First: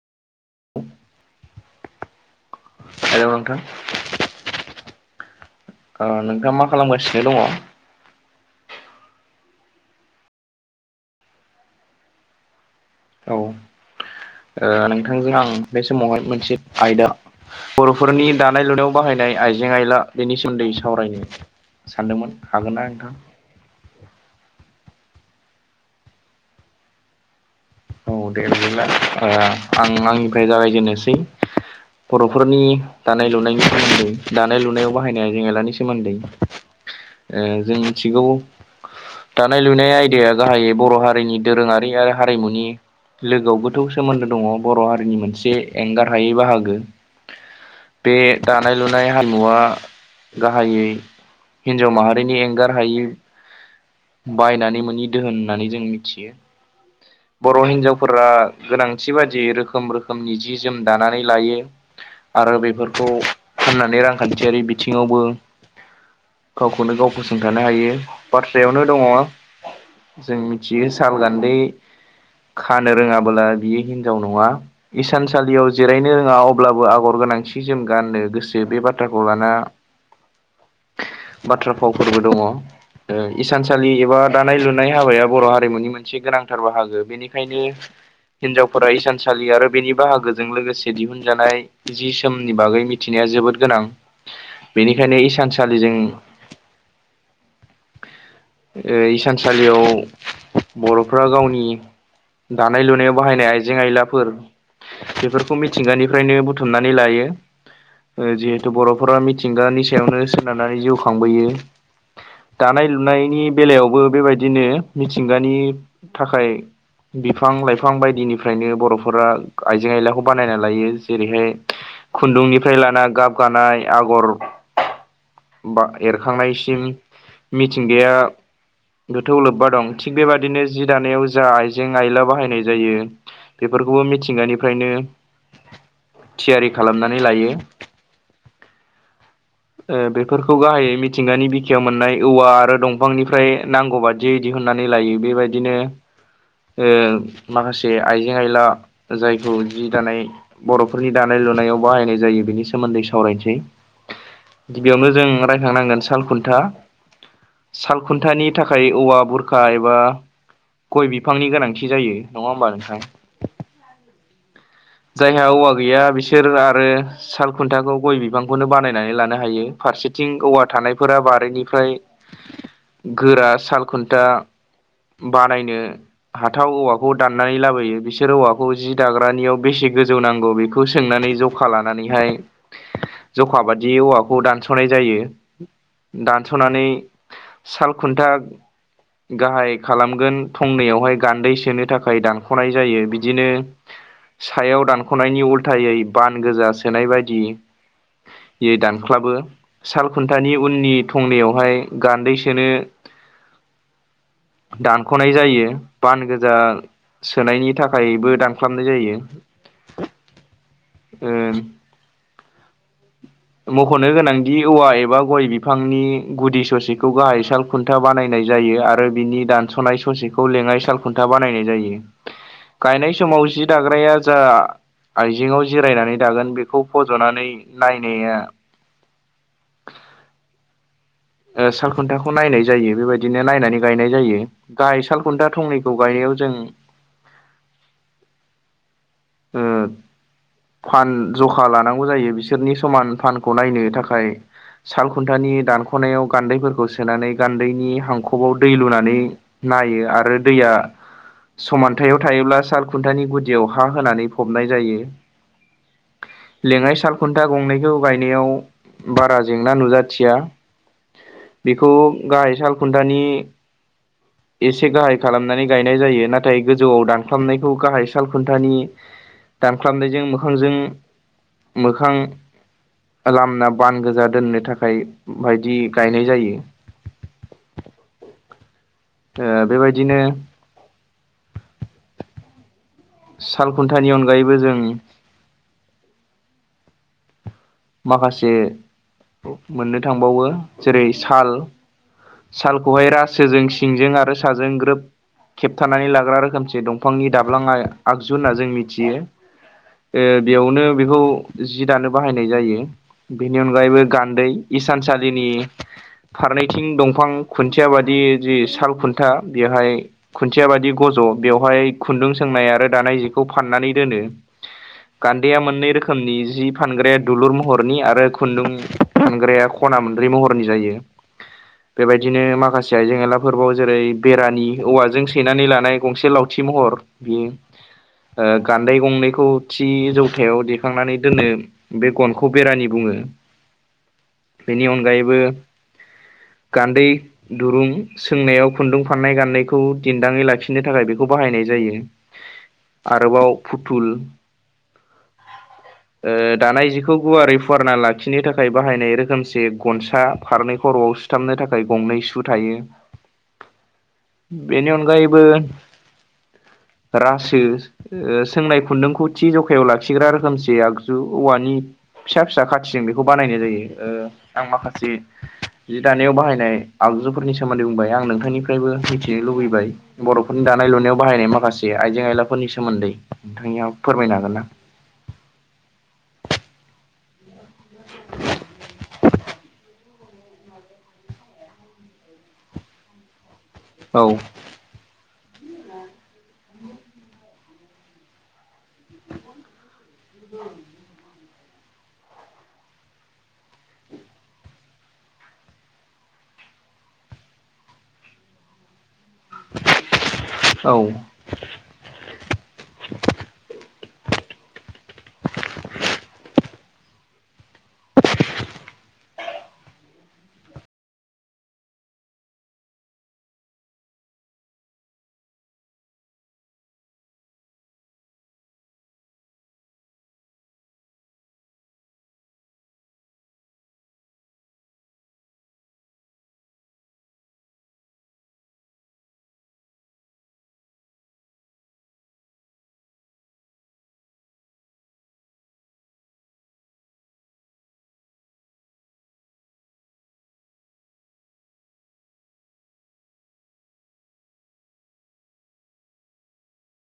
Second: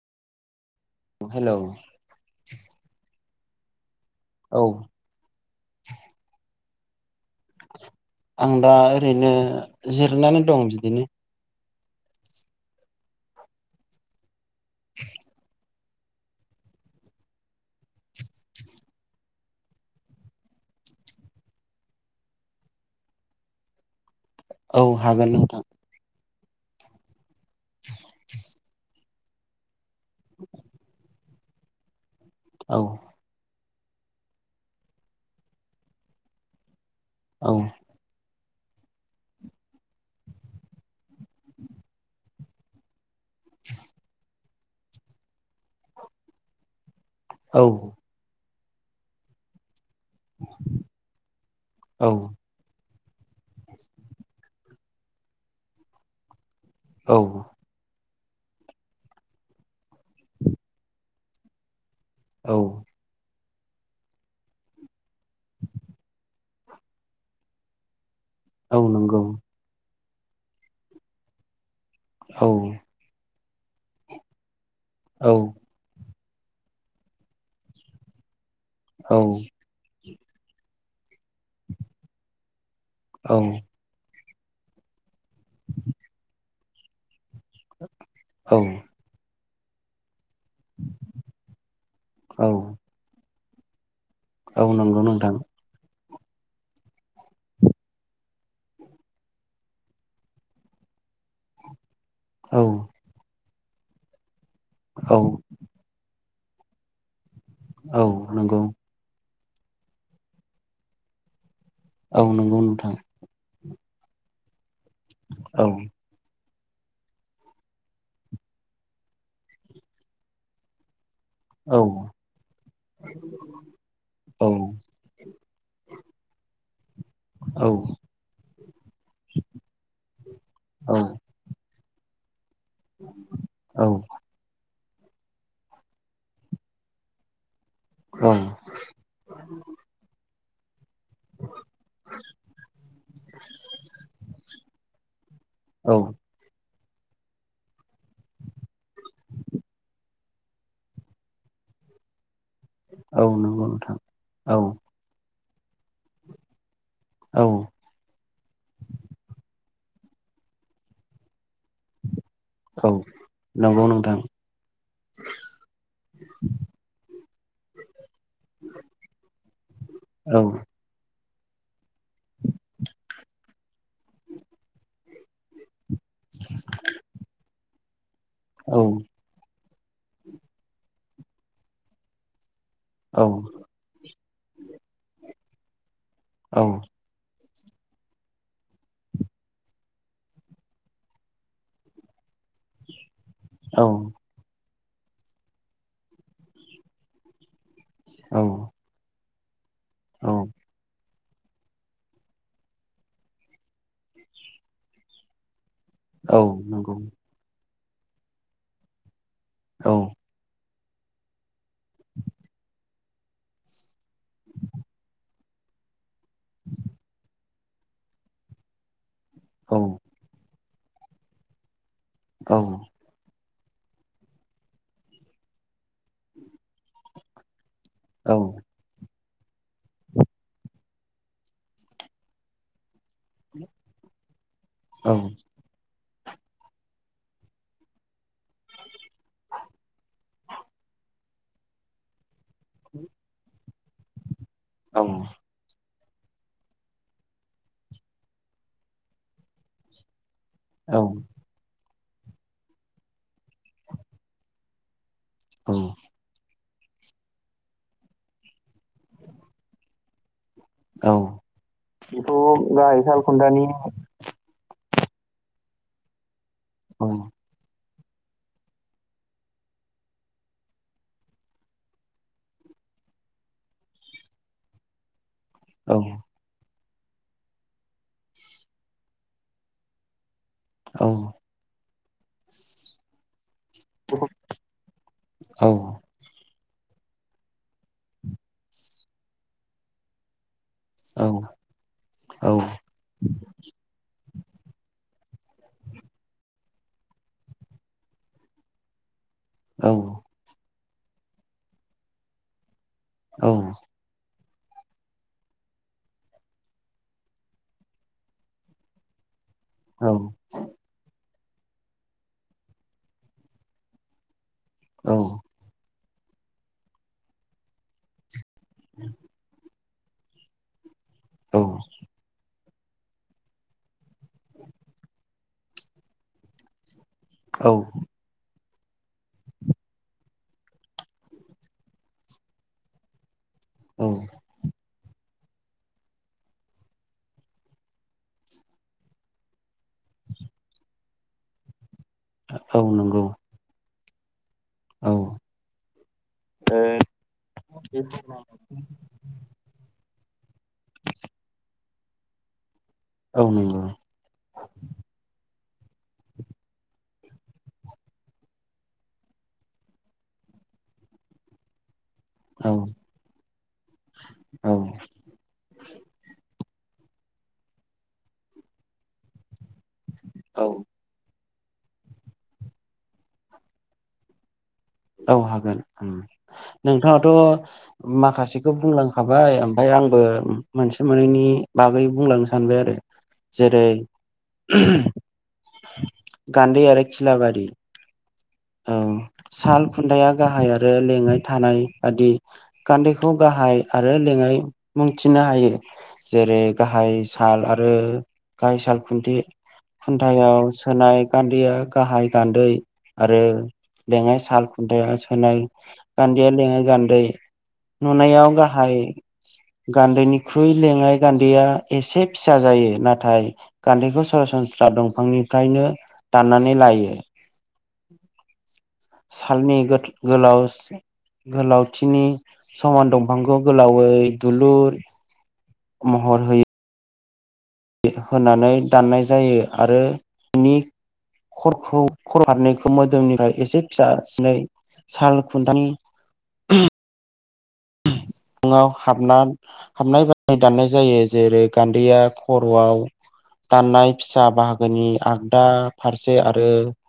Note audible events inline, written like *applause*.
Hello hello नोंथां औ ओ नोंथाङा मा खालामगासिनो दङ? आं दा ओरैनो जिरायनानै दं बिदिनो औ ओ नोंथांजों आं बे समावहाय मोनसे आयदा बर'फोरनि दानाय लुनायाव बाहायनाय आइजें आइला बेनि सोमोन्दै सावरायनो सानदोंमोन हागोना नोंथां? औ हागोन नोंथां। औ दे ओमबोला ओ आं आंनिफ्राय जागायजेननोसै बर'फोरनि औ दानाय लुनायनि सोमोन्दै दानाय लुनायाव बाहायनाय आइजें आइलानि सोमोन्दै ओ औ जों मिथिगौ दानाय लुनाय आयदाया गाहायै बर' हारिनि दोरोङारि आरो हारिमुनि लोगोआवबोथ' सोमोन्दो दङ बर' हारिनि मोनसे एंगार हायै बाहागो। औ बे दानाय लुनाय हारिमुवा गाहायै हिनजाव औ माहारिनि एंगार हायो बायनानै मोनि दोहोन होननानै जों मिथियो। औ बर' हिनजावफोरा गोनांथि बादि रोखोम रोखोमनि जि जोम दानानै लायो। आरो औ बेफोरखौ फाननानै रांखान्थियारि बिथिङावबो गावखौनो गाव फसंथानो हायो औ बाथ्रायावनो दङ। नंगौ जों मिथियो साल गान्दै औ खानो रोङाबोला बियो हिनजाव नङा औ इसानसालियाव जिरायनो रोङा अब्लाबो आगर गोनां सि जोम गाननो गोसो बे औ बाथ्राखौ लाना बाथ्रा फावफोरबो दङ ओ इसान सालि एबा दानाय लुनाय हाबाया बर' हारिमुनि मोनसे गोनांथार बाहागो बेनि बेखायनो औ हिनजावफोरा इसानसालि आरो बेनि बाहागो जों लोगोसे दिहुनजानाय जि औ सोमनि बागै मिथिनाया जोबोद गोनां। औ नंगौ बेनिखायनो नोंथां इसानसालिजों ओ इसानसालियाव बर'फ्रा गावनि औ दानाय लुनायाव बाहायनाय आइजें आयलाफोर औ बेफोर खौ मिथिंगानिफ्रायनो बुथुमनानै लायो औ ओ नंगौ जिहेथु बर' नखरा मिथिंगानि सायावनो सोनारनानै जिउ खांबोयो औ नंगौ नोंथां दानाय लुनायनि बेलायावबो बेबायदिनो मिथिंगानि औ थाखाय बिफां लाइफां बायदिनिफ्रायनो बर'फोरा आइजें आइलाखौ बानायना लायो जेरैहाय औ खुन्दुंनिफ्राय लाना गाब गानाय आगर औ बा एरखांनायसिम औ मिथिंगाया गोथौ लोब्बा दं थिग बेबादिनो जि औ दानायाव जा आइजें आइला बाहायनाय जायो औ बेफोरखौबो मि थिंगानिफ्रायनो थियारि खालामनानै लायो। औ ओ बेफोरखौ गाहायै मि थिंगानि बिखायाव मोननाय औवा आरो दंफांनिफ्राय नांगौ बादियै दिहुननानै लायो बेबायदिनो औ ओ माखासे आइजें आयला जायखौ जि दानाय बर'फोरनि दानाय लुनायाव बाहायनाय जायो बेनि सो औ नंगौ नोंथां औ गिबियावनो जों रायखांनांगोन साल खुन्था औ साल खुन्थानि थाखाय औवा बुरखा एबा गय बिफांनि गोनांथि जायो। नङा होमबा औ नोंथां नंगौ नोंथां। *inaudible* जायहा औवा गैया बिसोर आरो साल खुन्थाखौ गय बिफांखौनो बानायनानै लानो हायो फारसेथिं औ औवा थानायफोरा बारिनिफ्राय गोरा सालखुन्था बानायनो हाथाव औवाखौ दाननानै लाबोयो बिसोर औवाखौ औ जि दा ग्रानियाव बेसे गोजौ नांगौ बेखौ सोंनानै जखा लानानैहाय औ जखा बादियै औवाखौ दानस'नाय जायो दानस'नानै साल खुन्था गाहाय खालामगोन फंनैयावहाय गान्दै सोनो थाखाय दानख'नाय जायो बिदि बिदिनो औ सायाव दानख'नायनि उल्थायै बान गोजा सोनाय बायदि औ दानख्लाबो साल औ खुन्थानि उननि थंनैयावहाय गान्दै सोनो दानख'नाय जायो। बान औ गोजा नंगौ सोनायनि थाखायबो दानख्लाबनाय जायो। औ ओम मख'नो गोनांदि औवा एबा गय बिफांनि गुदि ससेखौ गाहाय साल साल खुन्था बानायनाय जायो आरो बिनि औ दानस'नाय ससेखौ लेङाइ सालखुन्था बानायनाय जायो। औ गायनाय समाव जि दाग्राया जा आइजेंङाव जिरायनानै दागोन बेखौ फज'नानै औ नायनाया ओ सालखुन्थाखौ नायनाय जायो बेबायदिनो नायनानै गायनाय जायो गाहाय औ सालखुन्था थंनै खौ गायनायाव जों ओ फान जखा लानांगौ जायो बिसोरनि समान फानखौ नायनो थाखाय। सालखुन्थानि दान खनायाव गान्दैफोरखौ सोनानै गान्दैनि हांखबाव दै लुनानै नायो आरो दैया औ समानथायाव थायोब्ला साल खुन्थानि गुदियाव हा होनानै फबनाय जायो। औ लेङाइ साल खुन्था गंनैखौ गायनायाव बारा जेंना नुजाथिया। औ बेखौ गाहाय साल खुन्थानि एसे गाहाय खालामनानै गायनाय जायो नाथाय गोजौआव औ दानख्लाबनायखौ गाहाय साल खुन्थानि दानख्लाबनायजों मोखांजों मोखां लामना बान गोजा दोननो थाखाय बायदि औ गायनाय जायो। ओ बेबायदिनो औ साल खुन्थानि अनगायैबो जों औ माखासे मोननो थांबावो जेरै औ साल औ सालखौहाय रासोजों सिंजों आरो साजों ग्रोब खेबथानानै लाग्रा रोखोमसे दंफांनि दाब्लाङा आगजु होनना जों मिथियो। औ ओ बेयावनो बेखौ जि दानो बाहायनाय जायो औ बेनि अनगायैबो गान्दै इसानसालिनि फारनैथिं दंफां खुन्थिया बादि जि साल खुन था बेहाय औ खुन थिया बादि गज' बेवहाय खुन्दुं सोंनाय आरो दानाय जिखौ फाननानै दोनो। गान्देया मोननै रोखोमनि जि फानग्राया दुलुर महरनि आरो खुन्दुं थुनग्राया खना मोनब्रै महरनि जायो बेबायदिनो माखासे थिइ जेंला आयला फोरबोवाव जेरै बेरानि औवाजों सैनानै लानाय गंसे लावथि महर बि औ ओ गान्दै गंनैखौ थि जौथायाव दैेखांनानै दोननो। बे गनखौ बेरानि बुङो। औ बेनि अनगायैबो गान्दै दुरुं सोंनायाव खुन्दुं फाननाय गानदायखौ दिनन्दाङै लाखिनो थाखाय बेखौ बाहायनाय जायो। औ नंगौ आरोबाव फुथुल औ ओ दानाय जिखौ गुवारै फुवारना लाखिनो थाखाय बाहायनाय रोखोमसे गनसा फारनै खर'आव सुथाबनो थाखाय गंनै सु थायो। औ नंगौ बेनि अनगायैबो रासो ओ सोंनाय खुन्दुंखौ थि जखायाव लाखिग्रा रोखोमसे आगजु। औवानि फिसा फिसा औ खाथिजों बेखौ बानायनाय जायो ओ आं औ माखासे जि दानायाव बाहायनाय आगजुफोरनि सोमोन्दै बुंबाय आं नोंथांनिफ्रायबो मिथिनो लुबैबाय। बर'फोरनि दानाय औ लुनायाव बाहायनाय माखासे आइजें आयलाफोरनि सोमोन्दै नोंथांनिया फोरमायनो हागोन ना? औ हागोन नोंथांङाथ' माखासेखौ बुंलांखाबाय ओमफाय आंबो मोनसे मोननैनि बागै बुंलांनो सानबाय आरो जेरै औ *inaudible* गान्दै आरो खिलाबारि साल खुनथाया गाहाय आरो लेङाइ थानाय बादि गान्दैखौ गाहाय आरो लेङाइ मुंथिनो हायो। जेरै गाहाय साल आरो गाहाय साल खुन्थि खुन्थायाव औ सोनाय गान्दैया गाहाय गान्दै आरो लेङाइ साल खुन्थाया सोनाय गान्दैया लेङाइ गान्दै। नुनायाव गाहाय गान्दैनिख्रुइ लेङाय गान्दैया एसे फिसा जायो नाथाय गान्थैखौ सरासनस्रा दंफांनिफ्रायनो दाननानै लायो। सालनि गोलाव गोलावथिनि समान दंफांखौ गोलावै दुलुर महर होयो। होनानै दाननाय जायो आरो बिनि खरखौ खारनायखौ मोदोमनिफ्राय एसे फिसा सिनै साल खुन्थानि फुंङाव हाबना हाबनाय बनाय दाननाय जायो जेरै गान्दैया खर'आव दाननाय फिसा बाहागोनि आगदा फारसे आरो